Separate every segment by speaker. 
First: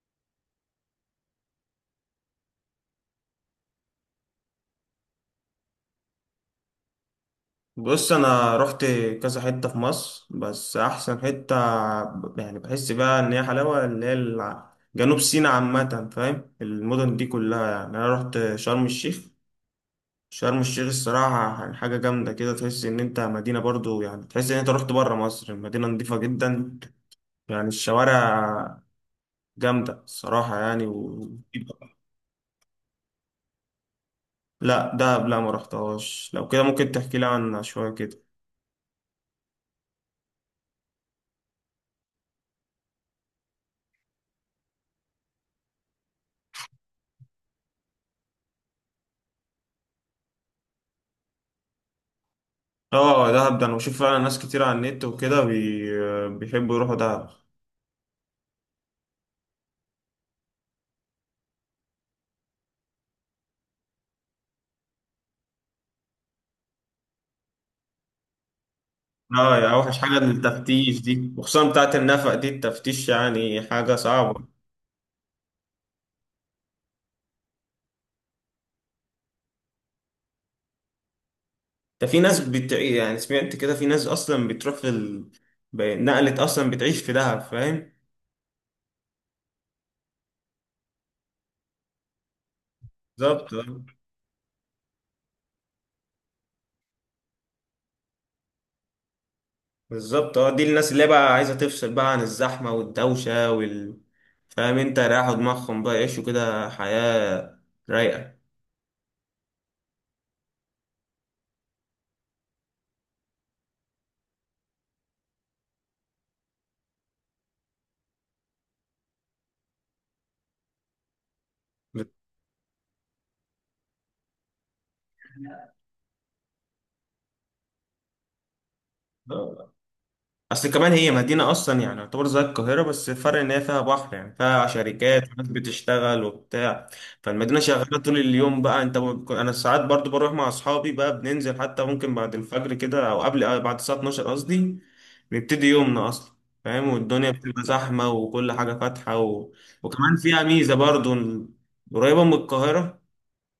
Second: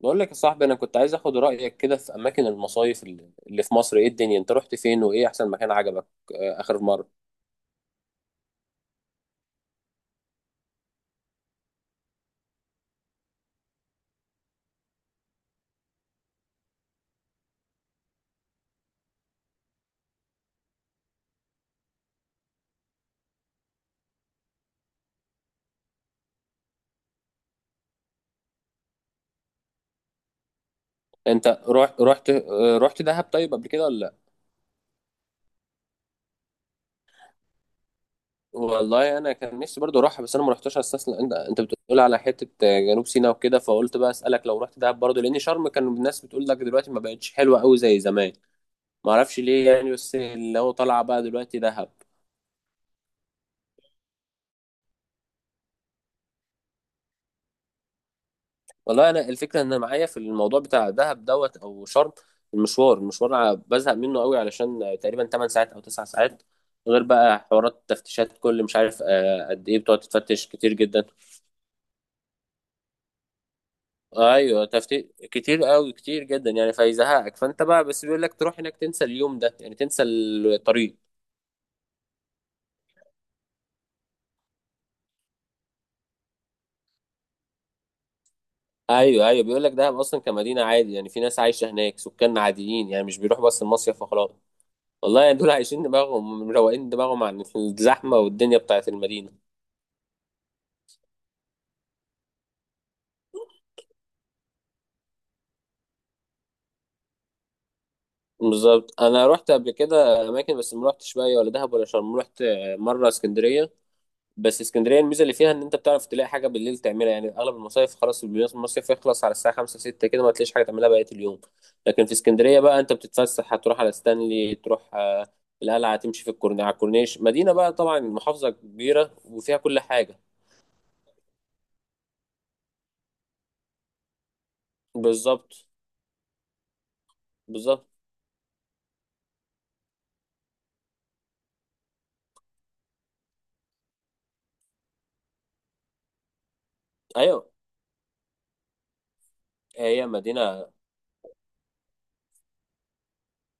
Speaker 1: بقول لك يا صاحبي، انا كنت عايز اخد رايك كده في اماكن المصايف اللي في مصر. ايه الدنيا؟ انت رحت فين وايه احسن مكان عجبك؟ اخر مره
Speaker 2: بص انا رحت كذا حته في مصر بس احسن حته يعني بحس بقى ان هي حلاوه اللي هي جنوب سيناء عامه، فاهم؟ المدن دي كلها يعني انا رحت شرم الشيخ. شرم الشيخ الصراحه يعني حاجه جامده كده، تحس ان انت مدينه برضو، يعني تحس ان انت رحت بره مصر. المدينه نظيفه جدا، يعني الشوارع جامده الصراحه يعني
Speaker 1: انت رحت رحت دهب طيب قبل كده ولا لا؟
Speaker 2: لا ده، لا ما رحتهاش. لو كده ممكن تحكي لي عنها شويه كده.
Speaker 1: والله انا كان نفسي برضو اروحها، بس انا ما رحتش استسلم. انت بتقول على حته جنوب سيناء وكده، فقلت بقى اسالك لو رحت دهب برضو، لان شرم كان الناس بتقول لك دلوقتي ما بقتش حلوه قوي زي زمان. ما اعرفش ليه يعني، بس اللي هو طالعه بقى دلوقتي دهب.
Speaker 2: اه دهب ده انا بشوف فعلا ناس كتير على النت وكده بيحبوا يروحوا دهب.
Speaker 1: والله انا الفكره ان انا معايا في الموضوع بتاع دهب دوت او شرم، المشوار بزهق منه قوي، علشان تقريبا 8 ساعات او 9 ساعات، غير بقى حوارات تفتيشات كل مش عارف
Speaker 2: اه،
Speaker 1: قد
Speaker 2: يا
Speaker 1: ايه
Speaker 2: اوحش
Speaker 1: بتقعد
Speaker 2: حاجه
Speaker 1: تفتش كتير
Speaker 2: التفتيش
Speaker 1: جدا.
Speaker 2: دي، وخصوصا بتاعت النفق دي، التفتيش يعني حاجه صعبه.
Speaker 1: ايوه تفتيش كتير قوي كتير جدا يعني فيزهقك. فانت بقى بس بيقول لك تروح هناك تنسى اليوم ده يعني، تنسى الطريق.
Speaker 2: ده في ناس يعني سمعت كده في ناس اصلا بتروح في نقلت اصلا بتعيش في دهب، فاهم؟
Speaker 1: ايوه ايوه، بيقول لك دهب اصلا كمدينه عادي، يعني في ناس عايشه هناك، سكان عاديين يعني، مش بيروحوا
Speaker 2: بالظبط
Speaker 1: بس
Speaker 2: آه.
Speaker 1: المصيف وخلاص. والله يعني دول عايشين دماغهم، مروقين دماغهم عن الزحمه والدنيا بتاعت المدينه.
Speaker 2: بالظبط، اه دي الناس اللي بقى عايزه تفصل بقى عن الزحمه والدوشه وال، فاهم انت؟ رايحوا دماغهم بقى يعيشوا كده حياه رايقه.
Speaker 1: بالظبط. انا رحت قبل كده اماكن، بس ما رحتش بقى ولا دهب ولا شرم. رحت مره اسكندريه. بس اسكندريه الميزه اللي فيها ان انت بتعرف تلاقي حاجه بالليل تعملها، يعني اغلب المصايف خلاص المصيف يخلص على الساعه 5 6 كده، ما تلاقيش حاجه تعملها بقيه اليوم. لكن في اسكندريه بقى انت بتتفسح، هتروح على ستانلي، تروح القلعه، تمشي في على الكورنيش، مدينه بقى طبعا، محافظه كبيره وفيها كل حاجه.
Speaker 2: اصل كمان هي مدينة اصلا يعني، يعتبر زي القاهرة بس الفرق ان هي فيها بحر، يعني فيها شركات وناس
Speaker 1: بالظبط.
Speaker 2: بتشتغل وبتاع. فالمدينة
Speaker 1: بالظبط
Speaker 2: شغالة طول اليوم، بقى انت انا ساعات برضو بروح مع اصحابي، بقى بننزل حتى ممكن بعد الفجر كده او قبل، بعد الساعة 12 قصدي. بيبتدي يومنا اصلا، فاهم؟ والدنيا
Speaker 1: ايوه.
Speaker 2: بتبقى زحمة وكل حاجة فاتحة
Speaker 1: هي
Speaker 2: وكمان فيها
Speaker 1: مدينه.
Speaker 2: ميزة برضو إن قريبة من القاهرة،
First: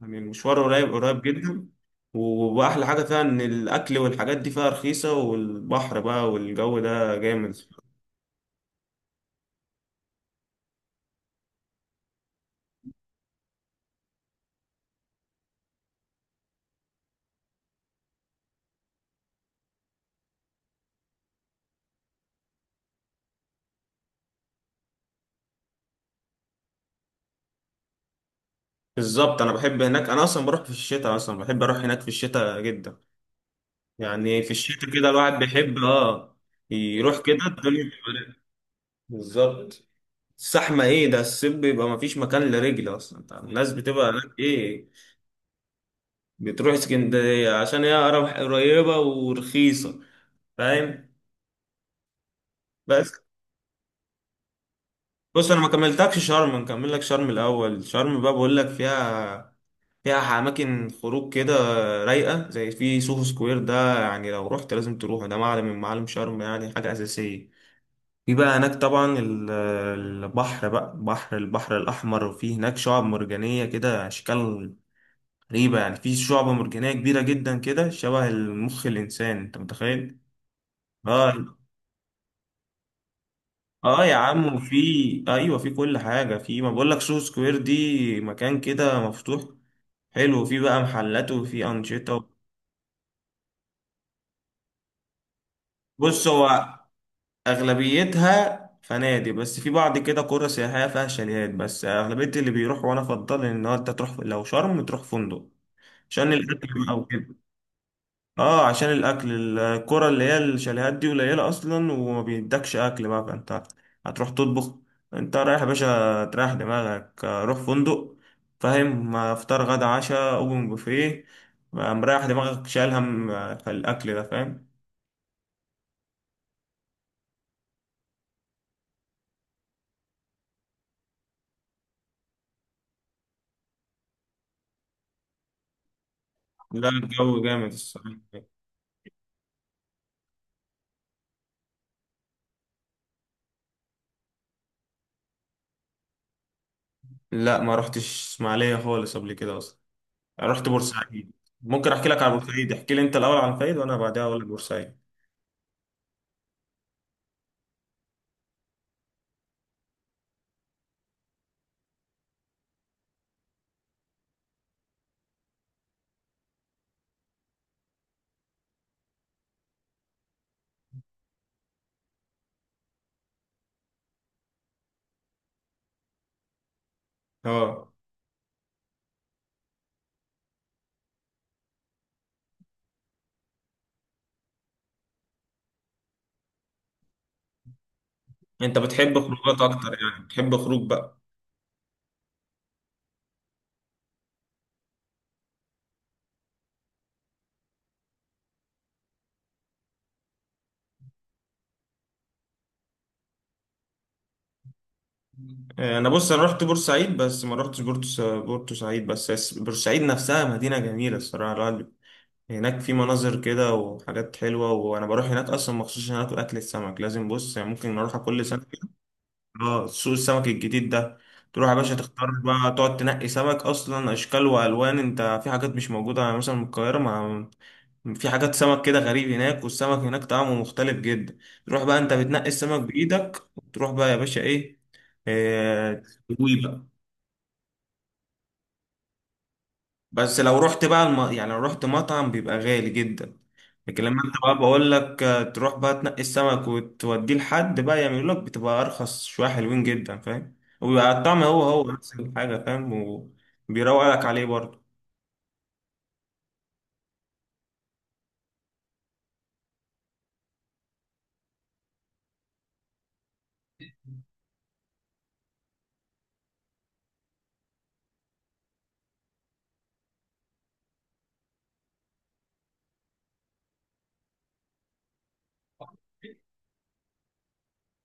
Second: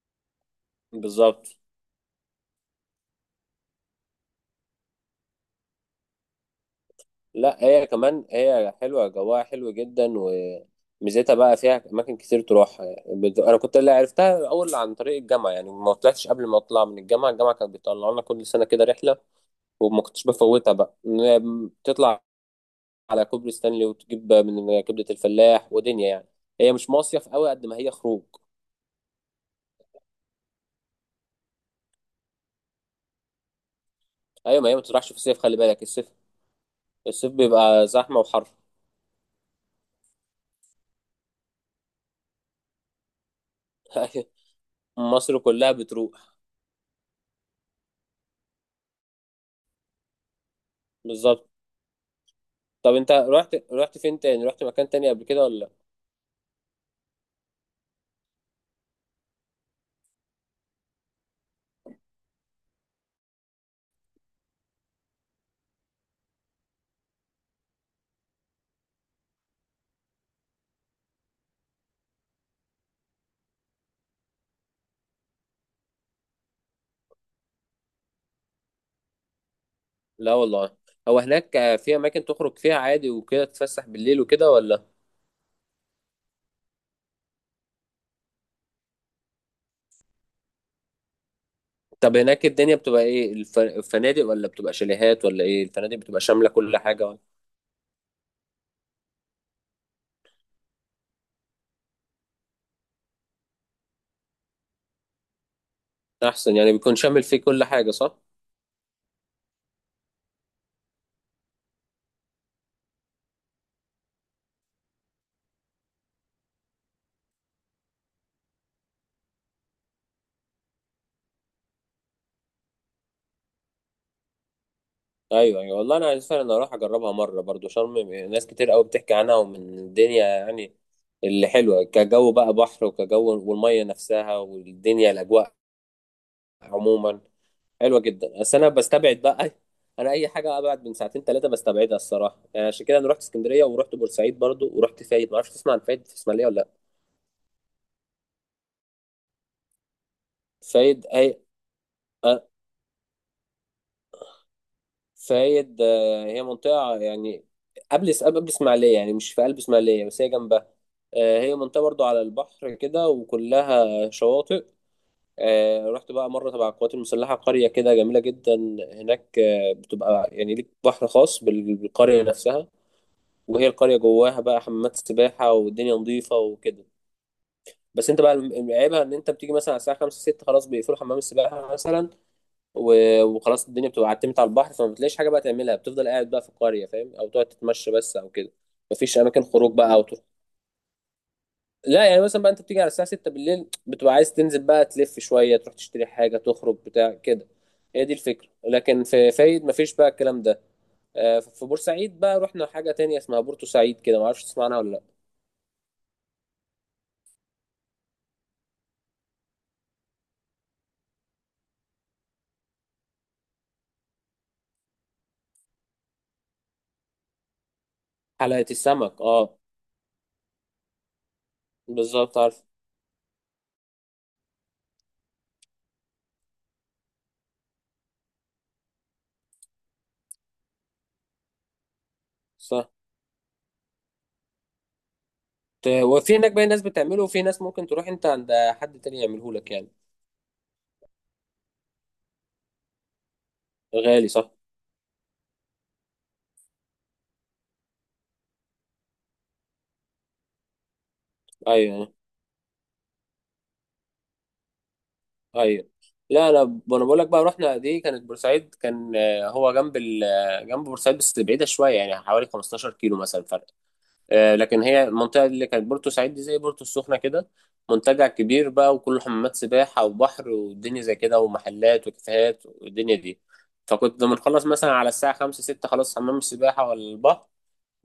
Speaker 2: يعني المشوار قريب
Speaker 1: بالظبط.
Speaker 2: جدا. واحلى حاجه فيها ان الاكل والحاجات دي فيها رخيصه، والبحر بقى والجو ده جامد.
Speaker 1: لا هي كمان هي حلوة جواها حلو جدا، وميزتها بقى فيها أماكن كتير تروحها. أنا كنت اللي عرفتها الأول عن طريق الجامعة، يعني ما طلعتش قبل ما أطلع من الجامعة. الجامعة كانت بتطلع لنا كل سنة كده رحلة، وما كنتش بفوتها بقى. تطلع على كوبري ستانلي وتجيب من كبدة الفلاح ودنيا يعني. هي مش مصيف قوي قد ما هي خروج.
Speaker 2: بالظبط، انا بحب هناك، انا اصلا بروح في الشتاء. اصلا بحب اروح هناك في الشتاء جدا، يعني في
Speaker 1: أيوة، ما هي ما
Speaker 2: الشتاء
Speaker 1: تروحش
Speaker 2: كده
Speaker 1: في
Speaker 2: الواحد
Speaker 1: الصيف، خلي
Speaker 2: بيحب.
Speaker 1: بالك الصيف.
Speaker 2: اه يروح
Speaker 1: الصيف
Speaker 2: كده، الدنيا
Speaker 1: بيبقى
Speaker 2: بتبقى
Speaker 1: زحمة
Speaker 2: رايقة.
Speaker 1: وحر.
Speaker 2: بالظبط. الزحمه ايه ده! الصيف بيبقى مفيش مكان لرجل اصلا، انت عارف، الناس بتبقى
Speaker 1: أيوة،
Speaker 2: هناك ايه.
Speaker 1: مصر كلها بتروح.
Speaker 2: بتروح اسكندريه عشان هي قريبه ورخيصه، فاهم؟
Speaker 1: بالظبط. طب
Speaker 2: بس
Speaker 1: أنت رحت فين تاني؟ رحت مكان تاني قبل كده
Speaker 2: بص، انا ما
Speaker 1: ولا
Speaker 2: كملتكش شرم، نكمل لك شرم الاول. شرم بقى بقول لك فيها، فيها اماكن خروج كده رايقه، زي في سوهو سكوير ده، يعني لو رحت لازم تروحه، ده معلم من معالم شرم يعني حاجه اساسيه. في بقى هناك طبعا البحر بقى، بحر البحر الاحمر، وفي هناك شعاب مرجانيه كده، اشكال غريبه. يعني في شعبه مرجانيه كبيره جدا كده شبه المخ الانسان، انت متخيل؟
Speaker 1: لا؟ والله. هو هناك
Speaker 2: اه.
Speaker 1: في اماكن تخرج فيها عادي وكده، تتفسح
Speaker 2: اه يا
Speaker 1: بالليل وكده
Speaker 2: عم، وفي،
Speaker 1: ولا؟
Speaker 2: ايوه في كل حاجه. في، ما بقول لك سوق سكوير دي، مكان كده مفتوح حلو، في بقى محلات وفي
Speaker 1: طب
Speaker 2: انشطه.
Speaker 1: هناك الدنيا بتبقى ايه؟ الفنادق ولا بتبقى شاليهات ولا ايه؟ الفنادق بتبقى
Speaker 2: بص،
Speaker 1: شامله
Speaker 2: هو
Speaker 1: كل حاجه ولا؟
Speaker 2: اغلبيتها فنادق، بس في بعض كده قرى سياحيه فيها شاليهات. بس اغلبيه اللي بيروح، وانا افضل، ان هو انت تروح لو شرم تروح فندق عشان
Speaker 1: احسن
Speaker 2: الاكل
Speaker 1: يعني بيكون
Speaker 2: بقى
Speaker 1: شامل
Speaker 2: وكده.
Speaker 1: فيه كل حاجه، صح؟
Speaker 2: اه عشان الاكل، الكرة اللي هي الشاليهات دي قليلة اصلا، وما بيدكش اكل بقى، فانت هتروح تطبخ. انت رايح يا باشا تريح دماغك، روح فندق، فاهم؟ فطار غدا عشاء اوبن بوفيه، مريح دماغك، شايل هم الاكل ده، فاهم؟
Speaker 1: ايوه ايوه، والله انا عايز فعلا اروح اجربها مره برضو شرم، ناس كتير قوي بتحكي عنها، ومن الدنيا يعني اللي حلوه كجو بقى، بحر وكجو والميه نفسها والدنيا الاجواء
Speaker 2: لا
Speaker 1: عموما
Speaker 2: الجو جامد
Speaker 1: حلوه
Speaker 2: الصراحة.
Speaker 1: جدا. بس انا بستبعد بقى، انا اي حاجه ابعد من ساعتين ثلاثه بستبعدها الصراحه يعني. عشان كده انا رحت اسكندريه ورحت بورسعيد برضو ورحت فايد. ما اعرفش تسمع عن فايد في اسماعيليه ولا لا؟
Speaker 2: لا ما رحتش اسماعيلية خالص قبل كده اصلا، رحت
Speaker 1: فايد
Speaker 2: بورسعيد.
Speaker 1: اي.
Speaker 2: ممكن احكي لك على
Speaker 1: أه،
Speaker 2: بورسعيد، احكي لي انت الاول عن فايد، وانا بعدها اقول لك بورسعيد.
Speaker 1: فايد هي منطقه يعني قبل اسماعيليه، يعني مش في قلب اسماعيليه، بس هي جنبها. هي منطقه برضو على البحر كده وكلها شواطئ. رحت بقى مره تبع القوات المسلحه قريه كده جميله جدا. هناك بتبقى يعني ليك بحر خاص بالقريه نفسها. وهي القرية جواها بقى حمامات سباحة والدنيا نظيفة وكده.
Speaker 2: اه،
Speaker 1: بس انت بقى عيبها ان انت بتيجي مثلا على الساعة 5 6 خلاص بيقفلوا حمام السباحة مثلا. وخلاص الدنيا بتبقى عتمت على البحر، فما بتلاقيش حاجة بقى تعملها، بتفضل قاعد بقى في القرية فاهم، او تقعد تتمشى بس او كده.
Speaker 2: انت بتحب
Speaker 1: مفيش اماكن
Speaker 2: خروجات
Speaker 1: خروج
Speaker 2: اكتر،
Speaker 1: بقى او تروح.
Speaker 2: يعني بتحب خروج بقى.
Speaker 1: لا يعني مثلا بقى انت بتيجي على الساعة 6 بالليل بتبقى عايز تنزل بقى، تلف شوية، تروح تشتري حاجة، تخرج بتاع كده، هي دي الفكرة. لكن في فايد مفيش بقى الكلام ده. في بورسعيد بقى رحنا حاجة تانية اسمها بورتو سعيد كده، معرفش تسمعنا ولا؟
Speaker 2: انا، بص انا رحت بورسعيد، بس ما رحتش بورتو سعيد بس، بورسعيد نفسها مدينه جميله الصراحه، لا، هناك في مناظر كده وحاجات حلوه، وانا بروح هناك اصلا مخصوص عشان اكل، اكل السمك لازم. بص يعني ممكن اروح كل سنه
Speaker 1: حلقة
Speaker 2: كده.
Speaker 1: السمك اه.
Speaker 2: اه، سوق السمك الجديد ده، تروح يا باشا تختار
Speaker 1: بالظبط عارف.
Speaker 2: بقى، تقعد تنقي سمك، اصلا اشكال والوان. انت في حاجات مش موجوده يعني مثلا من القاهره. ما في حاجات سمك كده غريب هناك، والسمك هناك طعمه مختلف جدا. تروح بقى انت بتنقي السمك
Speaker 1: صح.
Speaker 2: بايدك، وتروح بقى يا باشا ايه، إيه،
Speaker 1: وفي هناك
Speaker 2: تسويه
Speaker 1: باقي ناس
Speaker 2: بقى.
Speaker 1: بتعمله، وفي ناس ممكن تروح انت عند حد تاني يعمله لك يعني.
Speaker 2: بس لو رحت بقى يعني لو رحت مطعم بيبقى غالي جدا، لكن لما
Speaker 1: غالي،
Speaker 2: انت
Speaker 1: صح.
Speaker 2: بقى بقول لك تروح بقى تنقي السمك وتوديه لحد بقى يعمل لك، بتبقى ارخص شويه، حلوين جدا فاهم، وبيبقى الطعم هو
Speaker 1: ايوه ايوه.
Speaker 2: نفس الحاجه، فاهم؟ وبيروق لك عليه برضه.
Speaker 1: أيوة. لا انا انا بقول لك بقى رحنا، دي كانت بورسعيد، كان هو جنب جنب بورسعيد بس بعيدة شوية يعني حوالي 15 كيلو مثلا. لكن هي المنطقة اللي كانت بورتو سعيد دي زي بورتو السخنة كده، منتجع كبير بقى، وكله حمامات سباحة وبحر والدنيا زي كده، ومحلات وكافيهات والدنيا دي. فكنت بنخلص مثلا على الساعة 5 6، خلاص حمام السباحة ولا البحر،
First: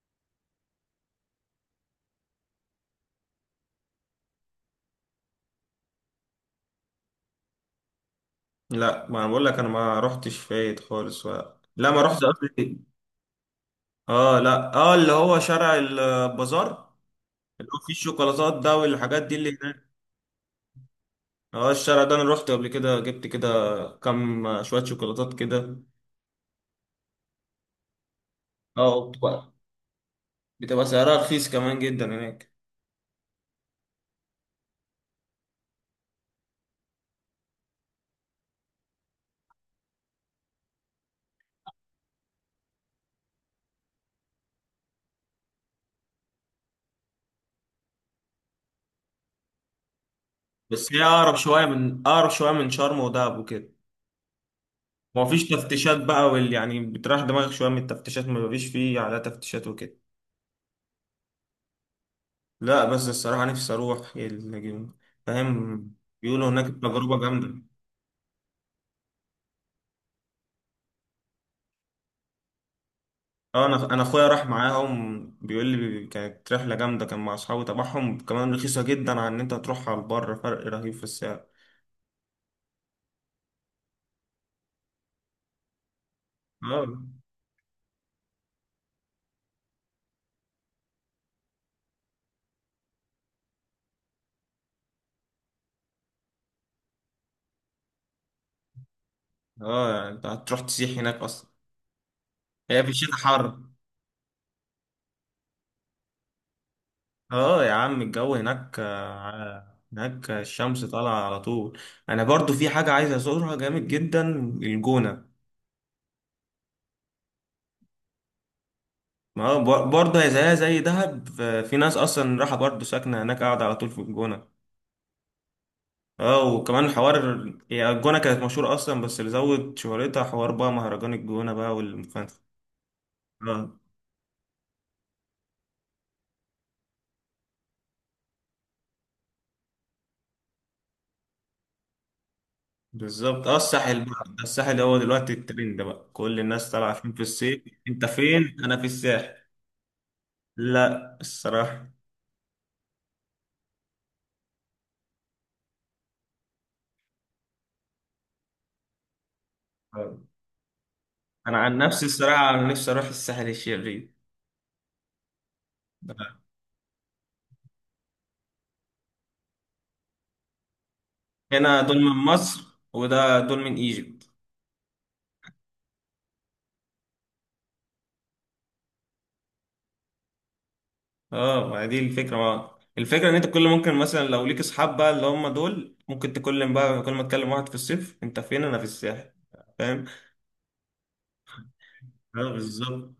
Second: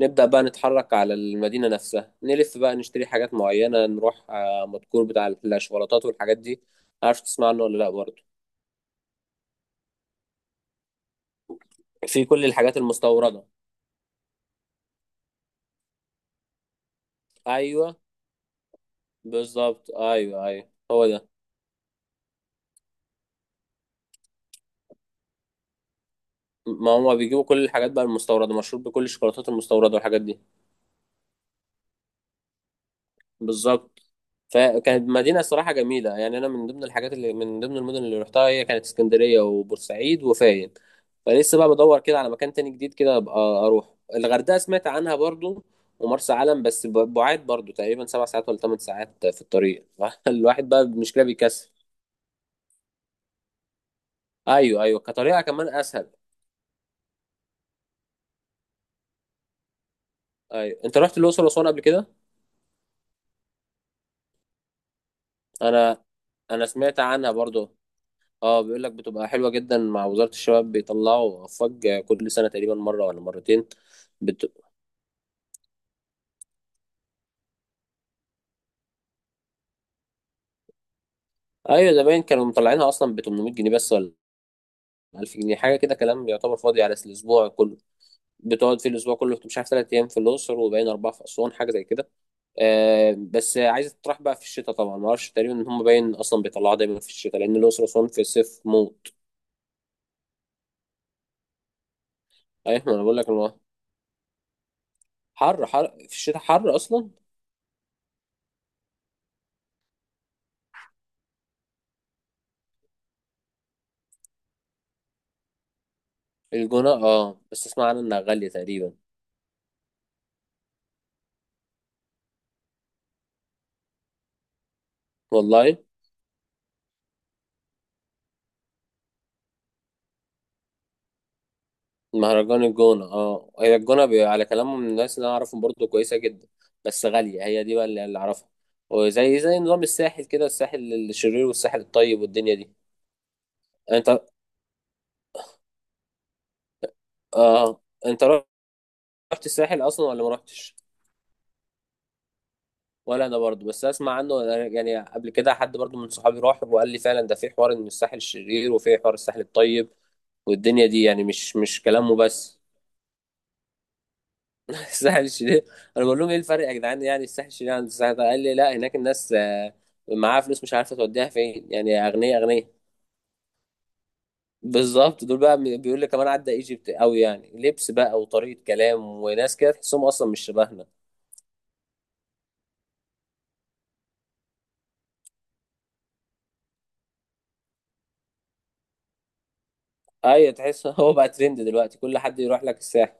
Speaker 1: نبدأ بقى نتحرك على المدينة نفسها، نلف بقى نشتري حاجات معينة، نروح مدكور بتاع الشوكولاتات والحاجات دي. عارف تسمع عنه ولا لأ برضه؟
Speaker 2: لا، ما انا بقول لك، انا ما رحتش فايت خالص ولا. لا ما رحتش
Speaker 1: في كل
Speaker 2: قصدي،
Speaker 1: الحاجات
Speaker 2: إيه؟
Speaker 1: المستوردة.
Speaker 2: اه، لا اه، اللي هو شارع البازار، اللي هو فيه
Speaker 1: أيوه.
Speaker 2: الشوكولاتات ده والحاجات دي اللي هناك.
Speaker 1: بالظبط أيوه أيوه، هو ده.
Speaker 2: اه الشارع ده انا رحت قبل كده، جبت كده كام شويه شوكولاتات كده.
Speaker 1: ما هما بيجيبوا كل الحاجات بقى المستورده، مشهور بكل
Speaker 2: اه
Speaker 1: الشوكولاتات المستورده والحاجات دي.
Speaker 2: بتبقى سعرها رخيص كمان جدا هناك.
Speaker 1: بالظبط. فكانت مدينه الصراحه جميله يعني. انا من ضمن الحاجات اللي من ضمن المدن اللي رحتها هي كانت اسكندريه وبورسعيد وفايد. فلسه بقى بدور كده على مكان تاني جديد كده، ابقى اروح الغردقه سمعت عنها برضو ومرسى علم، بس بعاد برضو، تقريبا 7 ساعات ولا 8 ساعات في الطريق. الواحد بقى
Speaker 2: بس هي
Speaker 1: المشكله
Speaker 2: اقرب شويه
Speaker 1: بيكسل.
Speaker 2: من، شرم ودهب وكده،
Speaker 1: ايوه ايوه،
Speaker 2: ما
Speaker 1: كطريقه
Speaker 2: فيش
Speaker 1: كمان
Speaker 2: تفتيشات
Speaker 1: اسهل.
Speaker 2: بقى وال، يعني بتريح دماغك شويه من التفتيشات، ما فيش على تفتيشات وكده.
Speaker 1: ايوه، انت رحت الاقصر واسوان قبل كده؟
Speaker 2: لا بس الصراحه نفسي اروح فاهم؟
Speaker 1: انا
Speaker 2: بيقولوا هناك
Speaker 1: انا سمعت
Speaker 2: تجربه
Speaker 1: عنها
Speaker 2: جامده.
Speaker 1: برضو. اه بيقول لك بتبقى حلوة جدا، مع وزارة الشباب بيطلعوا فج كل سنة تقريبا مرة ولا مرتين.
Speaker 2: اه، انا اخويا راح
Speaker 1: بت...
Speaker 2: معاهم، بيقول لي كانت رحله جامده، كان مع اصحابه تبعهم، كمان رخيصه جدا عن ان انت تروح على البر، فرق رهيب في السعر.
Speaker 1: ايوه زمان كانوا مطلعينها اصلا ب 800 جنيه بس، ولا 1000 جنيه حاجة كده، كلام يعتبر فاضي
Speaker 2: اه.
Speaker 1: على الاسبوع كله. بتقعد في الاسبوع كله مش عارف 3 ايام في الاقصر وباين 4 في اسوان حاجة زي كده. آه بس عايزة تطرح بقى في الشتاء طبعا، ما اعرفش تقريبا ان هم باين اصلا بيطلعوها دايما في الشتاء لان الاقصر واسوان في الصيف موت.
Speaker 2: اه، يعني انت هتروح تسيح هناك اصلا. هي
Speaker 1: ايوه،
Speaker 2: في
Speaker 1: ما انا
Speaker 2: الشتاء
Speaker 1: بقول لك
Speaker 2: حر.
Speaker 1: الموضوع. حر، في الشتاء حر اصلا.
Speaker 2: اه يا عم، الجو هناك هناك الشمس طالعة على طول. انا برضو في حاجة عايز ازورها جامد جدا، الجونة.
Speaker 1: الجونة اه، بس اسمع عنها انها غالية تقريبا.
Speaker 2: ما هو برضه هي زيها زي دهب في ناس اصلا راحة برضو ساكنة هناك، قاعدة على طول في الجونة.
Speaker 1: والله.
Speaker 2: اه، وكمان حوار، هي الجونة كانت مشهورة اصلا، بس اللي زود شهرتها حوار بقى مهرجان الجونة بقى والمخنفة.
Speaker 1: مهرجان الجونة اه، هي
Speaker 2: اه
Speaker 1: الجونة على كلامهم من الناس اللي انا اعرفهم برضو كويسة جدا، بس غالية هي دي بقى اللي اعرفها. وزي زي نظام الساحل كده، الساحل الشرير والساحل الطيب والدنيا دي.
Speaker 2: بالظبط، اه الساحل
Speaker 1: انت
Speaker 2: بقى، ده الساحل هو دلوقتي الترند بقى، كل الناس طالعة فين في الصيف،
Speaker 1: اه،
Speaker 2: انت
Speaker 1: انت
Speaker 2: فين؟
Speaker 1: رحت
Speaker 2: انا في الساحل.
Speaker 1: الساحل اصلا ولا ما رحتش؟
Speaker 2: لا الصراحة.
Speaker 1: ولا انا برضو بس اسمع عنه. أنا يعني قبل كده حد برضو من صحابي راح وقال لي فعلا ده في حوار ان الساحل الشرير وفي حوار الساحل الطيب والدنيا دي يعني، مش
Speaker 2: انا عن
Speaker 1: مش
Speaker 2: نفسي
Speaker 1: كلامه
Speaker 2: الصراحه،
Speaker 1: بس.
Speaker 2: انا نفسي اروح الساحل الشرير.
Speaker 1: الساحل الشرير. انا بقول لهم ايه الفرق يا جدعان؟ يعني الساحل الشرير عن الساحل ده؟ قال لي لا، هناك الناس معاها فلوس مش عارفه توديها فين،
Speaker 2: هنا دول
Speaker 1: يعني
Speaker 2: من
Speaker 1: اغنياء
Speaker 2: مصر،
Speaker 1: اغنياء.
Speaker 2: وده دول من ايجيبت.
Speaker 1: بالظبط، دول بقى بيقول لي كمان عدى ايجيبت قوي يعني، لبس بقى وطريقه كلام وناس كده تحسهم اصلا مش شبهنا.
Speaker 2: اه ما دي الفكره، ما الفكره ان انت كل، ممكن مثلا لو ليك اصحاب بقى اللي هم دول، ممكن تكلم بقى، كل ما تكلم واحد في الصيف انت فين؟ انا في الساحل، فاهم؟
Speaker 1: ايوه، تحس. هو بقى ترند دلوقتي، كل حد
Speaker 2: اه
Speaker 1: يروح لك
Speaker 2: بالظبط.
Speaker 1: الساحل.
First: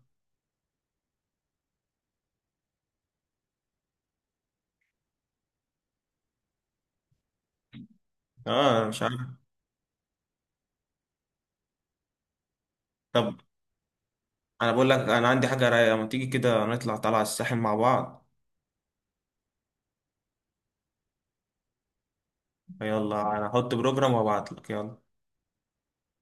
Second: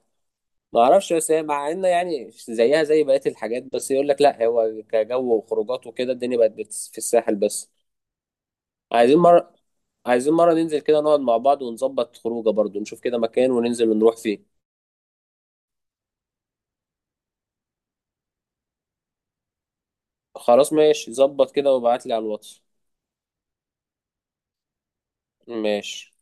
Speaker 1: ما اعرفش، بس هي مع ان يعني زيها زي بقيه الحاجات، بس يقول لك لا، هو كجو وخروجات وكده، الدنيا بقت في الساحل بس.
Speaker 2: اه أنا مش عارف.
Speaker 1: عايزين مره، عايزين مرة ننزل كده نقعد مع بعض ونظبط خروجه برضو، نشوف كده
Speaker 2: طب
Speaker 1: مكان وننزل ونروح فيه.
Speaker 2: انا بقول لك، انا عندي حاجه رايقه، ما تيجي كده نطلع طالعه الساحل مع بعض.
Speaker 1: خلاص ماشي، ظبط كده وابعتلي على الواتس.
Speaker 2: يلا، انا هحط بروجرام وابعت لك، يلا.
Speaker 1: ماشي